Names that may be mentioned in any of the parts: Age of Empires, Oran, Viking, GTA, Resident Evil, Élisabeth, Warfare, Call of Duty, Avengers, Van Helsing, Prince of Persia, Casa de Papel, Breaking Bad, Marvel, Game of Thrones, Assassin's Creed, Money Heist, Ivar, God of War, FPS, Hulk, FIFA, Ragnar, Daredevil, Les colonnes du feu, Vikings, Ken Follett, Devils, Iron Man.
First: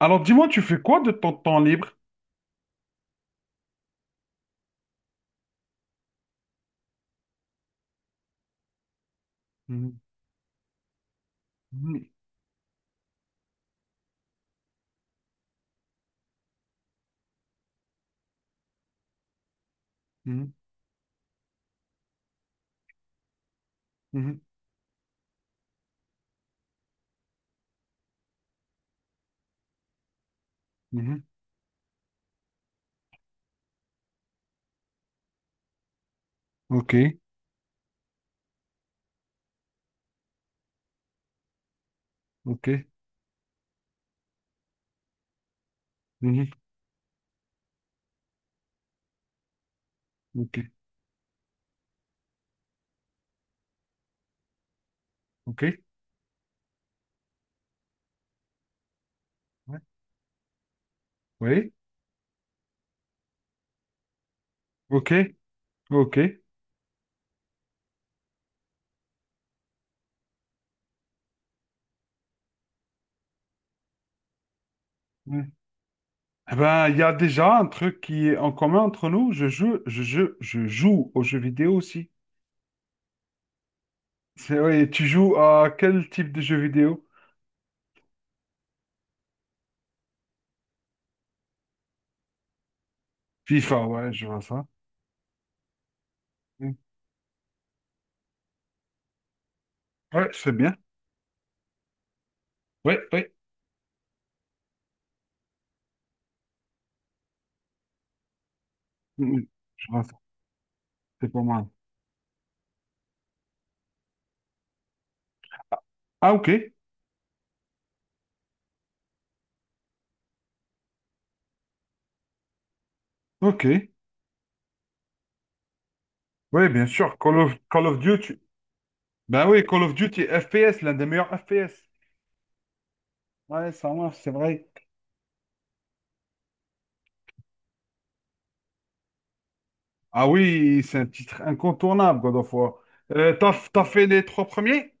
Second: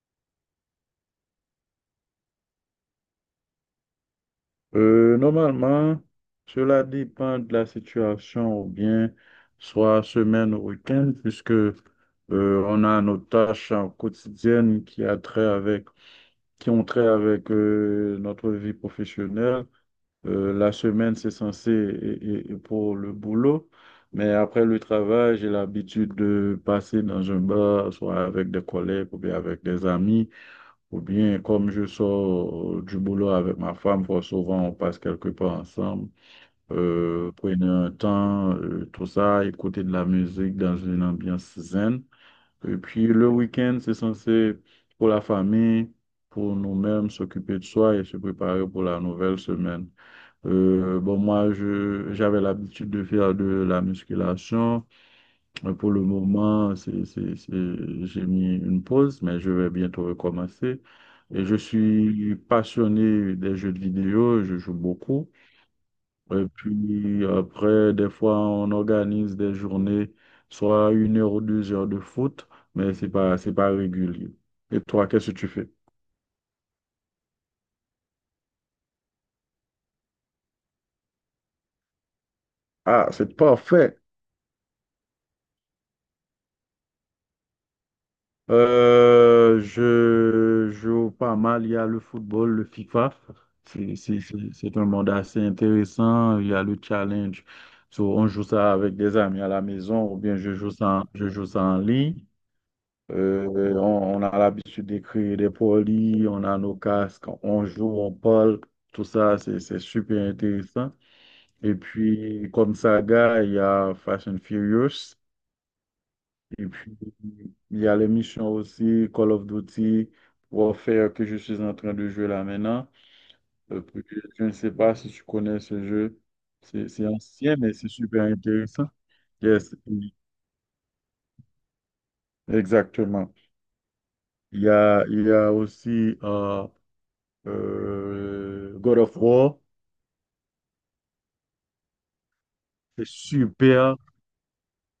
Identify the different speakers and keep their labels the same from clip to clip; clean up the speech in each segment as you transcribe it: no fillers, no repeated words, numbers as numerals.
Speaker 1: Alors, dis-moi, tu fais quoi de ton temps libre?
Speaker 2: Normalement, cela dépend de la situation ou bien
Speaker 1: Mhm,
Speaker 2: soit semaine ou week-end, puisque on a nos tâches quotidiennes qui ont trait avec notre vie professionnelle.
Speaker 1: mhm,
Speaker 2: La semaine, c'est censé et pour le boulot,
Speaker 1: mhm,
Speaker 2: mais
Speaker 1: mhm,
Speaker 2: après le travail, j'ai l'habitude de passer dans un bar, soit avec des collègues ou bien avec des amis. Ou
Speaker 1: mhm.
Speaker 2: bien, comme je sors du boulot avec ma femme, fort souvent on passe quelque part ensemble,
Speaker 1: Ok,
Speaker 2: prenez un temps, tout ça, écouter de la musique dans une ambiance zen.
Speaker 1: ok,
Speaker 2: Et puis le week-end, c'est censé pour la famille, pour
Speaker 1: mhm,
Speaker 2: nous-mêmes, s'occuper de soi et se préparer pour la nouvelle semaine.
Speaker 1: ok,
Speaker 2: Moi, j'avais l'habitude de faire de la musculation.
Speaker 1: ok,
Speaker 2: Mais pour le moment, j'ai mis une pause, mais je vais
Speaker 1: ouais,
Speaker 2: bientôt recommencer. Et je
Speaker 1: oui,
Speaker 2: suis passionné des jeux de vidéo, je joue
Speaker 1: ok,
Speaker 2: beaucoup.
Speaker 1: ok.
Speaker 2: Et puis après, des fois, on organise des journées, soit une heure ou deux heures de foot, mais c'est pas régulier. Et toi, qu'est-ce que tu
Speaker 1: Ouais.
Speaker 2: fais?
Speaker 1: Eh ben, il y a déjà un truc qui est en commun entre nous. Je joue aux jeux vidéo aussi.
Speaker 2: Ah, c'est parfait.
Speaker 1: Ouais, tu joues à quel type de jeu vidéo?
Speaker 2: Je joue pas mal. Il y a le football, le FIFA.
Speaker 1: FIFA, ouais, je vois ça.
Speaker 2: C'est un monde assez intéressant. Il y a
Speaker 1: Mm.
Speaker 2: le challenge. So, on joue ça avec des amis à la maison ou
Speaker 1: Ouais,
Speaker 2: bien
Speaker 1: c'est
Speaker 2: je joue
Speaker 1: bien.
Speaker 2: ça, je joue ça en ligne.
Speaker 1: Ouais, ouais,
Speaker 2: Euh, on a l'habitude d'écrire des polis, on a nos casques, on joue, on parle. Tout ça,
Speaker 1: mm,
Speaker 2: c'est
Speaker 1: je vois ça.
Speaker 2: super intéressant.
Speaker 1: C'est pas mal.
Speaker 2: Et puis, comme saga, il y a Fast and Furious.
Speaker 1: Ah, ok.
Speaker 2: Et puis, il y a les missions aussi, Call of Duty, Warfare, que je suis en train de jouer là maintenant.
Speaker 1: Ok,
Speaker 2: Euh, puis, je ne sais pas si tu connais ce jeu.
Speaker 1: oui, bien
Speaker 2: C'est
Speaker 1: sûr. Call of,
Speaker 2: ancien, mais
Speaker 1: Call
Speaker 2: c'est
Speaker 1: of
Speaker 2: super
Speaker 1: Duty.
Speaker 2: intéressant.
Speaker 1: Ben oui,
Speaker 2: Yes,
Speaker 1: Call of Duty FPS, l'un des meilleurs FPS.
Speaker 2: exactement.
Speaker 1: Ouais, ça marche, c'est vrai.
Speaker 2: Il y a aussi God of War.
Speaker 1: Ah oui, c'est un titre incontournable, God of War.
Speaker 2: C'est
Speaker 1: T'as
Speaker 2: super.
Speaker 1: fait les trois premiers?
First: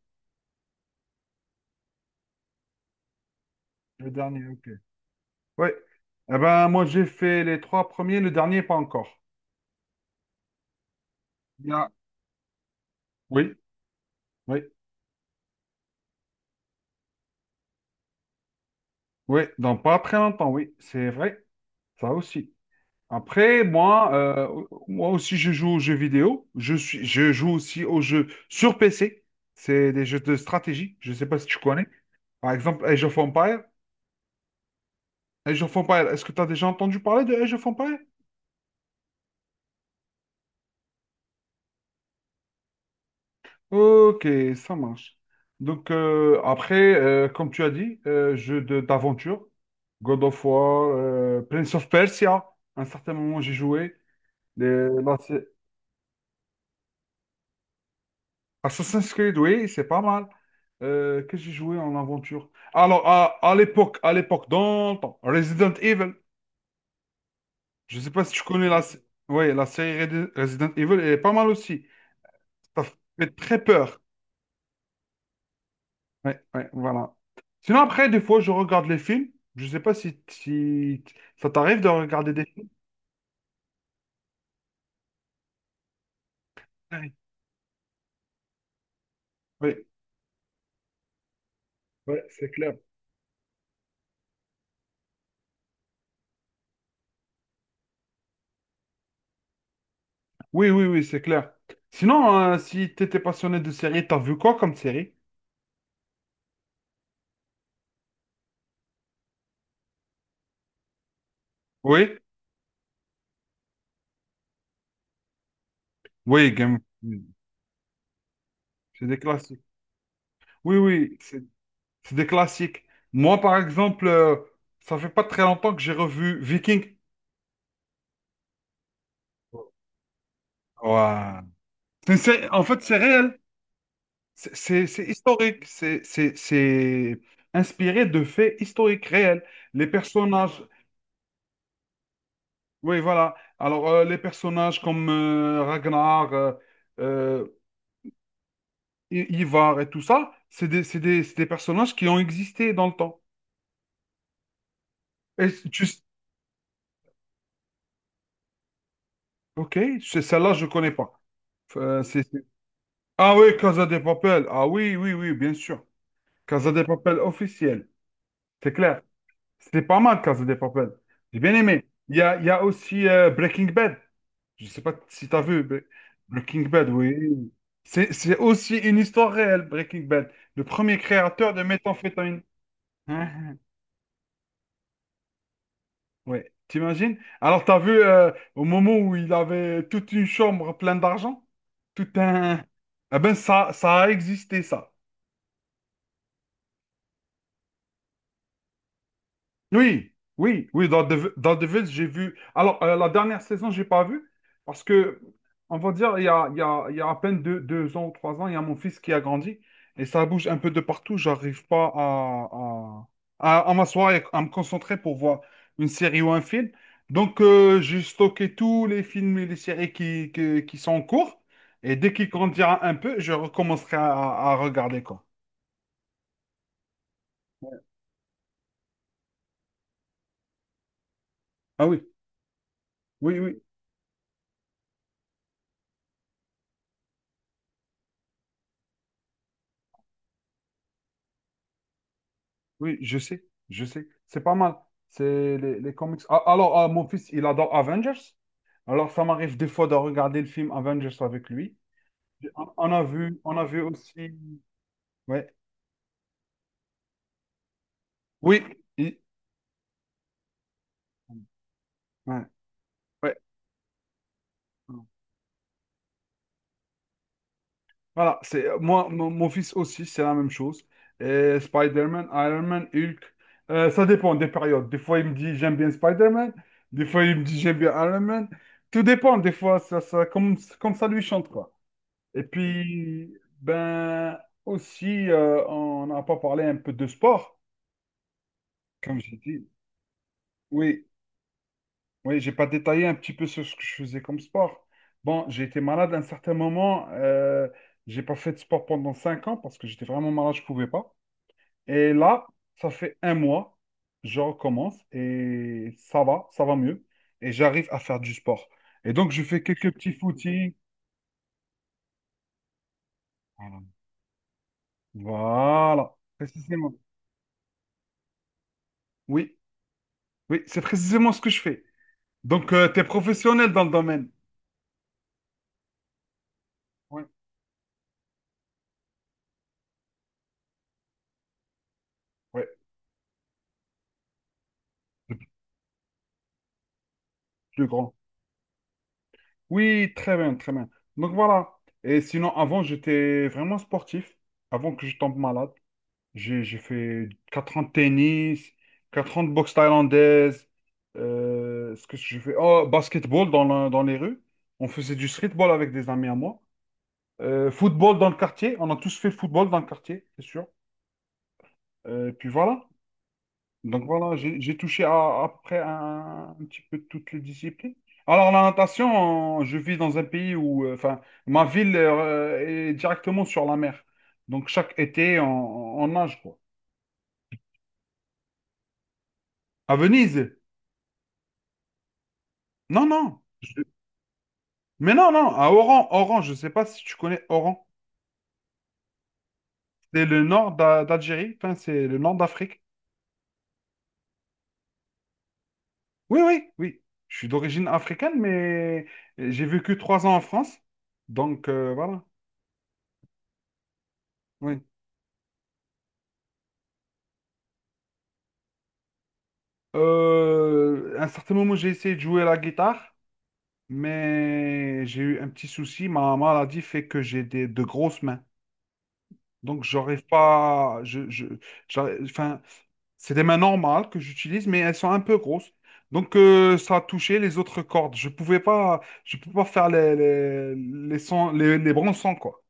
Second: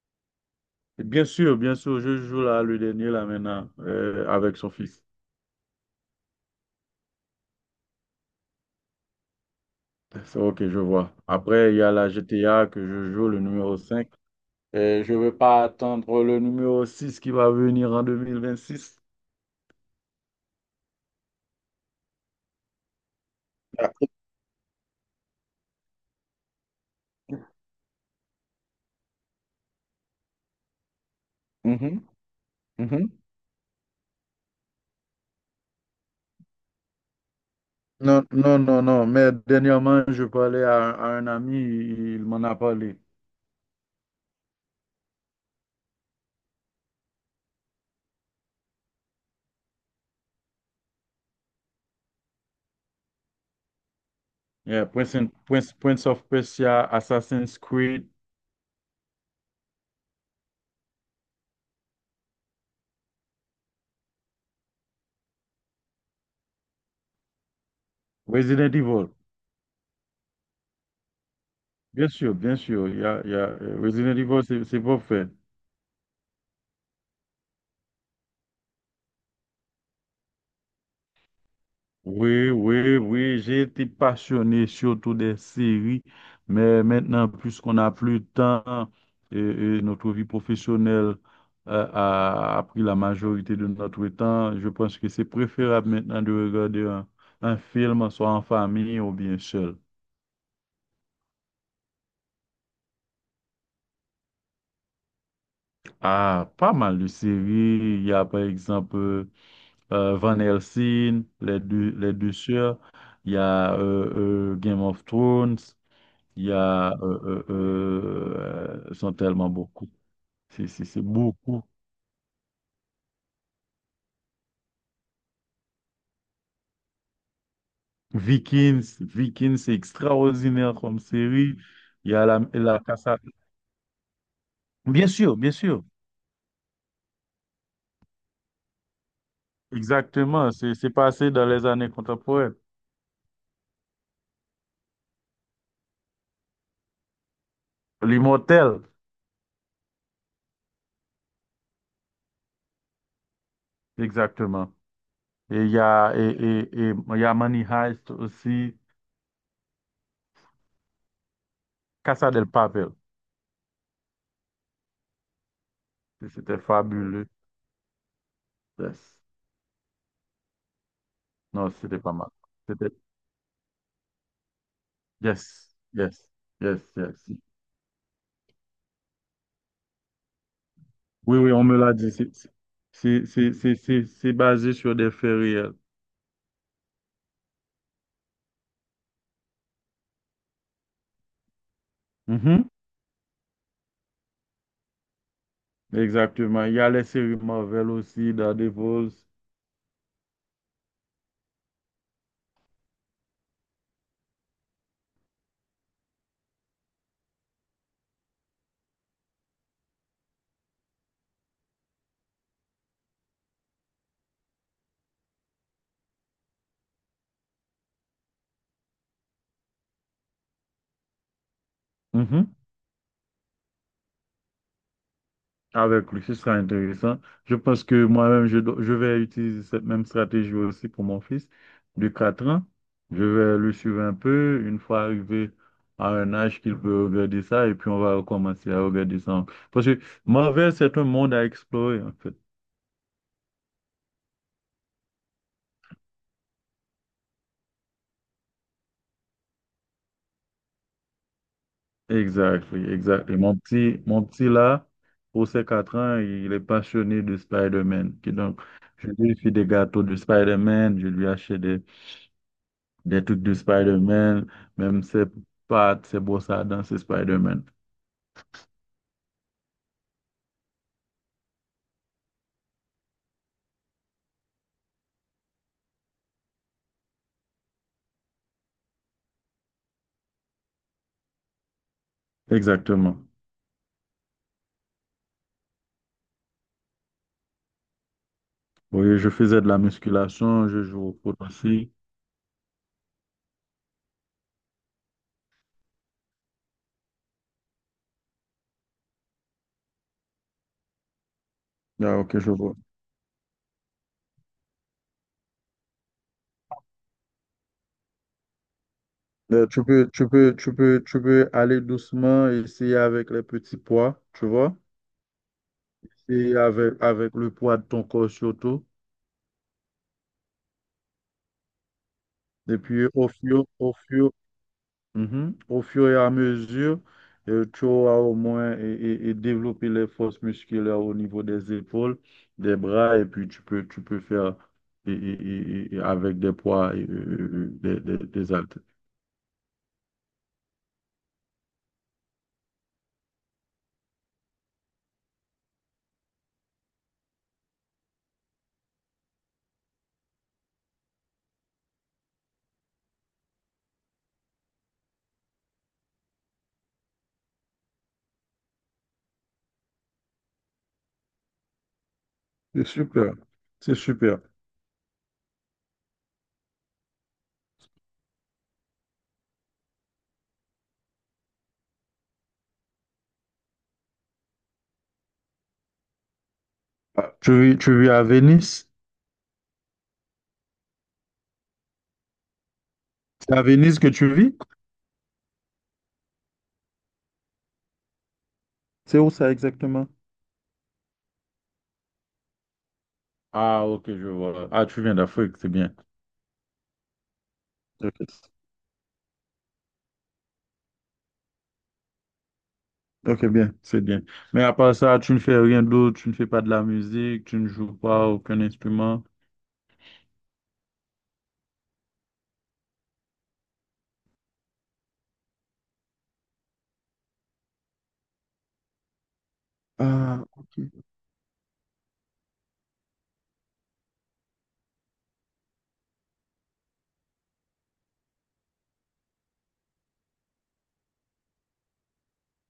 Speaker 2: Et bien sûr, je joue là le dernier là maintenant
Speaker 1: Le dernier,
Speaker 2: avec
Speaker 1: ok.
Speaker 2: son fils.
Speaker 1: Oui. Eh ben, moi, j'ai fait les trois premiers, le dernier, pas encore.
Speaker 2: C'est ok, je vois. Après, il y
Speaker 1: Bien.
Speaker 2: a la GTA que je joue, le
Speaker 1: Oui,
Speaker 2: numéro cinq.
Speaker 1: oui,
Speaker 2: Et je ne veux pas attendre le numéro 6 qui va venir en 2026.
Speaker 1: oui. Donc, pas très longtemps, oui, c'est vrai. Ça aussi. Après,
Speaker 2: Ah,
Speaker 1: moi, moi aussi, je joue aux jeux vidéo. Je joue aussi aux jeux sur PC. C'est des jeux de stratégie. Je ne sais pas si tu connais.
Speaker 2: mhm,
Speaker 1: Par exemple, Age of
Speaker 2: mhm.
Speaker 1: Empires. Age of Empires, est-ce que tu as déjà entendu parler de Age of Empires?
Speaker 2: Non, non, non, non. Mais dernièrement, je parlais à, un ami, il m'en a parlé.
Speaker 1: Ok, ça marche. Donc, après, comme tu as dit, jeu d'aventure, God of War, Prince of Persia, à un certain moment j'ai joué.
Speaker 2: Yeah,
Speaker 1: Les- la sé-
Speaker 2: Prince of Persia, Assassin's Creed,
Speaker 1: Assassin's Creed, oui, c'est pas mal. Qu'est-ce que j'ai joué en aventure? Alors, à l'époque, dans le temps, Resident Evil, je ne sais pas si tu connais
Speaker 2: Resident Evil.
Speaker 1: ouais, la série Resident Evil, elle est pas mal aussi.
Speaker 2: Bien sûr, bien
Speaker 1: Ça
Speaker 2: sûr.
Speaker 1: fait très peur.
Speaker 2: Resident Evil, c'est pas fait.
Speaker 1: Ouais, ouais, voilà. Sinon, après, des fois, je regarde les films. Je sais pas si ça t'arrive de regarder des
Speaker 2: Oui,
Speaker 1: films.
Speaker 2: oui, oui, j'ai été passionné surtout des séries, mais
Speaker 1: Oui,
Speaker 2: maintenant, puisqu'on n'a plus de temps et
Speaker 1: oui,
Speaker 2: notre vie professionnelle
Speaker 1: ouais, c'est
Speaker 2: a
Speaker 1: clair.
Speaker 2: pris la majorité de notre temps, je pense que c'est préférable maintenant de regarder un film, soit en famille ou bien seul.
Speaker 1: Oui, oui, oui, c'est clair. Sinon, si t'étais passionné de séries, t'as vu quoi comme série?
Speaker 2: Ah, pas mal de séries. Il y a par exemple Van Helsing, les
Speaker 1: Oui,
Speaker 2: deux sœurs. Il y a Game of Thrones.
Speaker 1: oui, Game of Thrones.
Speaker 2: Ils
Speaker 1: C'est
Speaker 2: sont
Speaker 1: des
Speaker 2: tellement
Speaker 1: classiques.
Speaker 2: beaucoup.
Speaker 1: Oui,
Speaker 2: C'est
Speaker 1: oui, c'est
Speaker 2: beaucoup.
Speaker 1: c'est des classiques. Moi, par exemple, ça fait pas très longtemps que j'ai revu Viking.
Speaker 2: Vikings, Vikings, c'est extraordinaire comme
Speaker 1: Ouais.
Speaker 2: série. Il y a
Speaker 1: En
Speaker 2: la
Speaker 1: fait, c'est
Speaker 2: Casa.
Speaker 1: réel. C'est
Speaker 2: Bien sûr, bien
Speaker 1: historique,
Speaker 2: sûr.
Speaker 1: c'est inspiré de faits historiques réels. Les
Speaker 2: Exactement.
Speaker 1: personnages,
Speaker 2: C'est passé dans les années contemporaines.
Speaker 1: oui, voilà. Alors, les personnages comme Ragnar, euh,
Speaker 2: L'Immortel,
Speaker 1: Ivar et tout ça, c'est des personnages qui ont existé dans le temps.
Speaker 2: exactement.
Speaker 1: Et
Speaker 2: Et
Speaker 1: c-
Speaker 2: il y
Speaker 1: tu, s-
Speaker 2: a, et, et, et il y a Money Heist aussi.
Speaker 1: ok, celle-là, je connais pas. Euh, c'est-
Speaker 2: Casa
Speaker 1: c'est-
Speaker 2: del Papel.
Speaker 1: Ah oui, Casa de Papel. Ah oui, oui, oui, bien sûr.
Speaker 2: C'était
Speaker 1: Casa de Papel
Speaker 2: fabuleux.
Speaker 1: officiel, c'est clair.
Speaker 2: Yes.
Speaker 1: C'était pas mal, Casa de Papel. J'ai bien
Speaker 2: Non,
Speaker 1: aimé.
Speaker 2: c'était pas
Speaker 1: Il y
Speaker 2: mal.
Speaker 1: a, il y a
Speaker 2: C'était,
Speaker 1: aussi Breaking Bad. Je sais pas si t'as vu,
Speaker 2: yes,
Speaker 1: mais
Speaker 2: yes,
Speaker 1: Breaking
Speaker 2: yes,
Speaker 1: Bad,
Speaker 2: yes.
Speaker 1: oui. C'est aussi une histoire réelle, Breaking Bad. Le premier
Speaker 2: Oui, oui,
Speaker 1: créateur de
Speaker 2: on me l'a dit.
Speaker 1: méthamphétamine. Hein, hein.
Speaker 2: C'est basé sur des faits réels.
Speaker 1: Ouais, t'imagines? Alors, t'as vu au moment où il avait toute une chambre pleine d'argent? Tout
Speaker 2: Mhm.
Speaker 1: un. Eh ben, ça a existé, ça.
Speaker 2: Exactement. Il y a les séries Marvel aussi, Daredevil.
Speaker 1: Oui, oui, oui, dans Devils, j'ai vu. Alors, la dernière saison, j'ai pas vu, parce que, on va dire, il y a, il y a- il y a à peine 2 ans ou 3 ans, il y a mon fils qui a grandi, et ça bouge un peu de partout. J'arrive pas à m'asseoir et à me concentrer pour voir une série ou un film. Donc, j'ai stocké tous les films et les séries qui sont en cours, et dès qu'il
Speaker 2: Mhm.
Speaker 1: grandira un peu, je recommencerai à regarder, quoi.
Speaker 2: Avec lui. Ce sera intéressant. Je pense que moi-même, je vais utiliser cette même stratégie aussi pour mon fils
Speaker 1: Ah oui,
Speaker 2: de 4 ans. Je
Speaker 1: oui,
Speaker 2: vais
Speaker 1: oui.
Speaker 2: le suivre un peu. Une fois arrivé à un âge qu'il peut regarder ça, et puis on va recommencer à regarder ça. Parce que Marvel, c'est un monde à explorer, en fait.
Speaker 1: Oui, je sais, je sais. C'est pas mal. C'est les comics. Ah, alors, ah, mon fils, il adore Avengers. Alors, ça m'arrive des fois de regarder le film Avengers avec lui. On
Speaker 2: Exactly,
Speaker 1: a
Speaker 2: exactly.
Speaker 1: vu, on a vu aussi.
Speaker 2: Mon petit là, pour
Speaker 1: Ouais.
Speaker 2: ses 4 ans, il est passionné de Spider-Man. Qui donc,
Speaker 1: Oui.
Speaker 2: je
Speaker 1: il-
Speaker 2: lui fais des gâteaux de Spider-Man, je lui achète
Speaker 1: Ouais.
Speaker 2: des
Speaker 1: Ouais.
Speaker 2: trucs de Spider-Man, même ses pattes, ses brosses à dents, c'est Spider-Man.
Speaker 1: Voilà. C'est moi, mon fils aussi, c'est la même chose. Et Spider-Man, Iron Man, Hulk. Ça dépend des périodes. Des fois, il me dit j'aime bien Spider-Man. Des fois, il me dit j'aime bien Iron Man. Tout dépend. Des fois, comme ça lui chante, quoi. Et
Speaker 2: Exactement.
Speaker 1: puis, ben, aussi, on n'a pas parlé un peu de sport,
Speaker 2: Oui,
Speaker 1: comme
Speaker 2: je
Speaker 1: j'ai
Speaker 2: faisais
Speaker 1: dit.
Speaker 2: de la musculation, je joue
Speaker 1: Oui,
Speaker 2: au foot aussi.
Speaker 1: oui, j'ai pas détaillé un petit peu sur ce que je faisais comme sport. Bon, j'ai été malade à un certain moment. J'ai pas fait de sport pendant 5 ans parce que j'étais vraiment malade, je pouvais pas. Et
Speaker 2: Ah, ok,
Speaker 1: là,
Speaker 2: je vois.
Speaker 1: ça fait un mois, je recommence et ça va mieux. Et j'arrive à faire du sport. Et donc, je fais quelques petits footings.
Speaker 2: Tu peux aller doucement, essayer avec les petits
Speaker 1: Voilà,
Speaker 2: poids, tu vois?
Speaker 1: voilà,
Speaker 2: Et
Speaker 1: précisément.
Speaker 2: avec le poids de ton corps surtout.
Speaker 1: Oui, oui, c'est précisément ce que je fais. Donc,
Speaker 2: Et
Speaker 1: tu es
Speaker 2: puis,
Speaker 1: professionnel dans le
Speaker 2: au
Speaker 1: domaine.
Speaker 2: fur, mhm, au fur et à mesure,
Speaker 1: Oui,
Speaker 2: tu auras au moins et développer les forces musculaires au niveau des épaules,
Speaker 1: ouais,
Speaker 2: des bras, et puis tu peux faire
Speaker 1: le
Speaker 2: et avec des poids
Speaker 1: plus grand.
Speaker 2: des haltères.
Speaker 1: Oui, très bien, très bien. Donc, voilà. Et sinon, avant, j'étais vraiment sportif. Avant que je tombe malade, j'ai fait 4 ans de tennis, 4 ans de boxe thaïlandaise. Ce que je fais, oh, basketball dans les rues. On faisait du streetball avec des amis à moi. Football dans le quartier. On a tous fait football dans le quartier, c'est sûr. Puis
Speaker 2: C'est
Speaker 1: voilà.
Speaker 2: super. C'est
Speaker 1: Donc voilà,
Speaker 2: super.
Speaker 1: j'ai touché à un petit peu toutes les disciplines. Alors la natation, je vis dans un pays où, enfin, ma ville est directement sur la mer. Donc chaque été, on nage, quoi.
Speaker 2: Ah, tu vis, tu vis à Venise?
Speaker 1: À Venise? Non, non.
Speaker 2: C'est à Venise que tu vis?
Speaker 1: Mais non, non, à Oran. Oran, je ne sais pas si tu connais Oran.
Speaker 2: C'est où ça exactement?
Speaker 1: C'est le nord d'Algérie, enfin, c'est le nord d'Afrique.
Speaker 2: Ah, ok, je vois. Ah, tu viens d'Afrique, c'est bien.
Speaker 1: Oui, oui, oui. Je suis d'origine africaine,
Speaker 2: Ok.
Speaker 1: mais j'ai vécu 3 ans en France. Donc voilà.
Speaker 2: Ok, bien, c'est bien. Mais à
Speaker 1: Oui.
Speaker 2: part ça, tu ne fais rien d'autre, tu ne fais pas de la musique, tu ne joues pas aucun instrument.
Speaker 1: À un certain moment, j'ai essayé de jouer à la guitare, mais j'ai eu un petit souci. Ma maladie fait que j'ai de grosses mains. Donc, j'arrive
Speaker 2: Ah, ok.
Speaker 1: pas. Enfin, c'est des mains normales que j'utilise, mais elles sont un peu grosses. Donc, ça a touché les autres cordes. Je pouvais pas, je peux pas faire les sons, les bons sons, quoi.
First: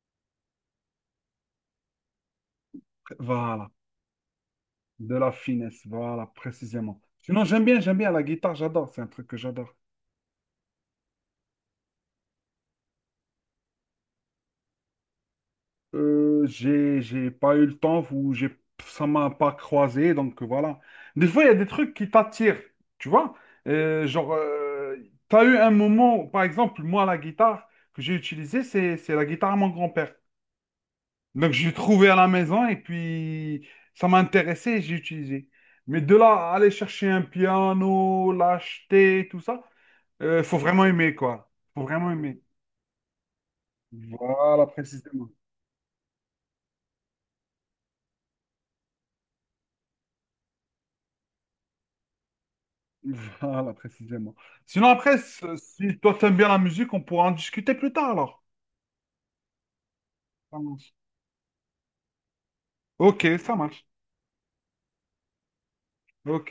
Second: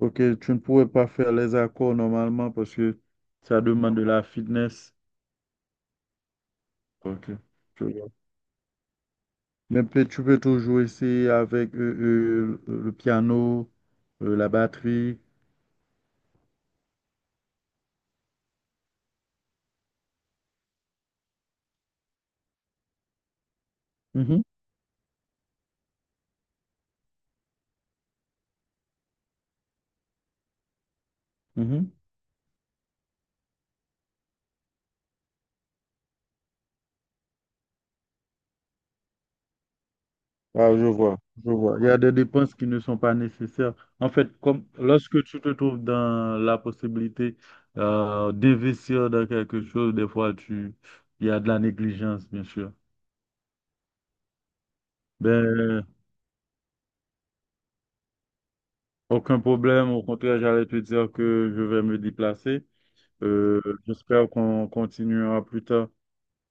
Speaker 2: Ok, tu ne pourrais pas faire les accords normalement parce que ça
Speaker 1: Voilà,
Speaker 2: demande de la fitness.
Speaker 1: de la finesse, voilà, précisément.
Speaker 2: Ok,
Speaker 1: Sinon, j'aime bien,
Speaker 2: je
Speaker 1: j'aime
Speaker 2: vois.
Speaker 1: bien la guitare, j'adore, c'est un truc que j'adore.
Speaker 2: Mais peut tu peux toujours essayer avec le piano, la batterie.
Speaker 1: J'ai pas eu le temps ou ça m'a pas croisé, donc voilà. Des fois, il y a des trucs qui t'attirent, tu vois. Genre,
Speaker 2: Mhm,
Speaker 1: t'as eu un moment, par exemple, moi, la guitare que j'ai utilisée, c'est la guitare à mon grand-père. Donc, je l'ai
Speaker 2: mhm.
Speaker 1: trouvée à la maison et puis ça m'a intéressé et j'ai utilisé. Mais de là, à aller chercher un piano, l'acheter, tout ça, faut
Speaker 2: Ah, je
Speaker 1: vraiment aimer,
Speaker 2: vois, je
Speaker 1: quoi.
Speaker 2: vois.
Speaker 1: Faut
Speaker 2: Il y a des
Speaker 1: vraiment aimer.
Speaker 2: dépenses qui ne sont pas nécessaires. En fait, comme
Speaker 1: Voilà,
Speaker 2: lorsque
Speaker 1: précisément.
Speaker 2: tu te trouves dans la possibilité d'investir dans quelque chose, il y a de la négligence, bien sûr.
Speaker 1: Voilà, précisément. Sinon, après, si
Speaker 2: Ben,
Speaker 1: si toi t'aimes bien la musique, on pourra en discuter plus tard alors.
Speaker 2: aucun problème. Au contraire,
Speaker 1: Ça
Speaker 2: j'allais te
Speaker 1: marche.
Speaker 2: dire que je vais me déplacer.
Speaker 1: Ok, ça
Speaker 2: Euh,
Speaker 1: marche.
Speaker 2: J'espère qu'on continuera plus tard.
Speaker 1: Ok.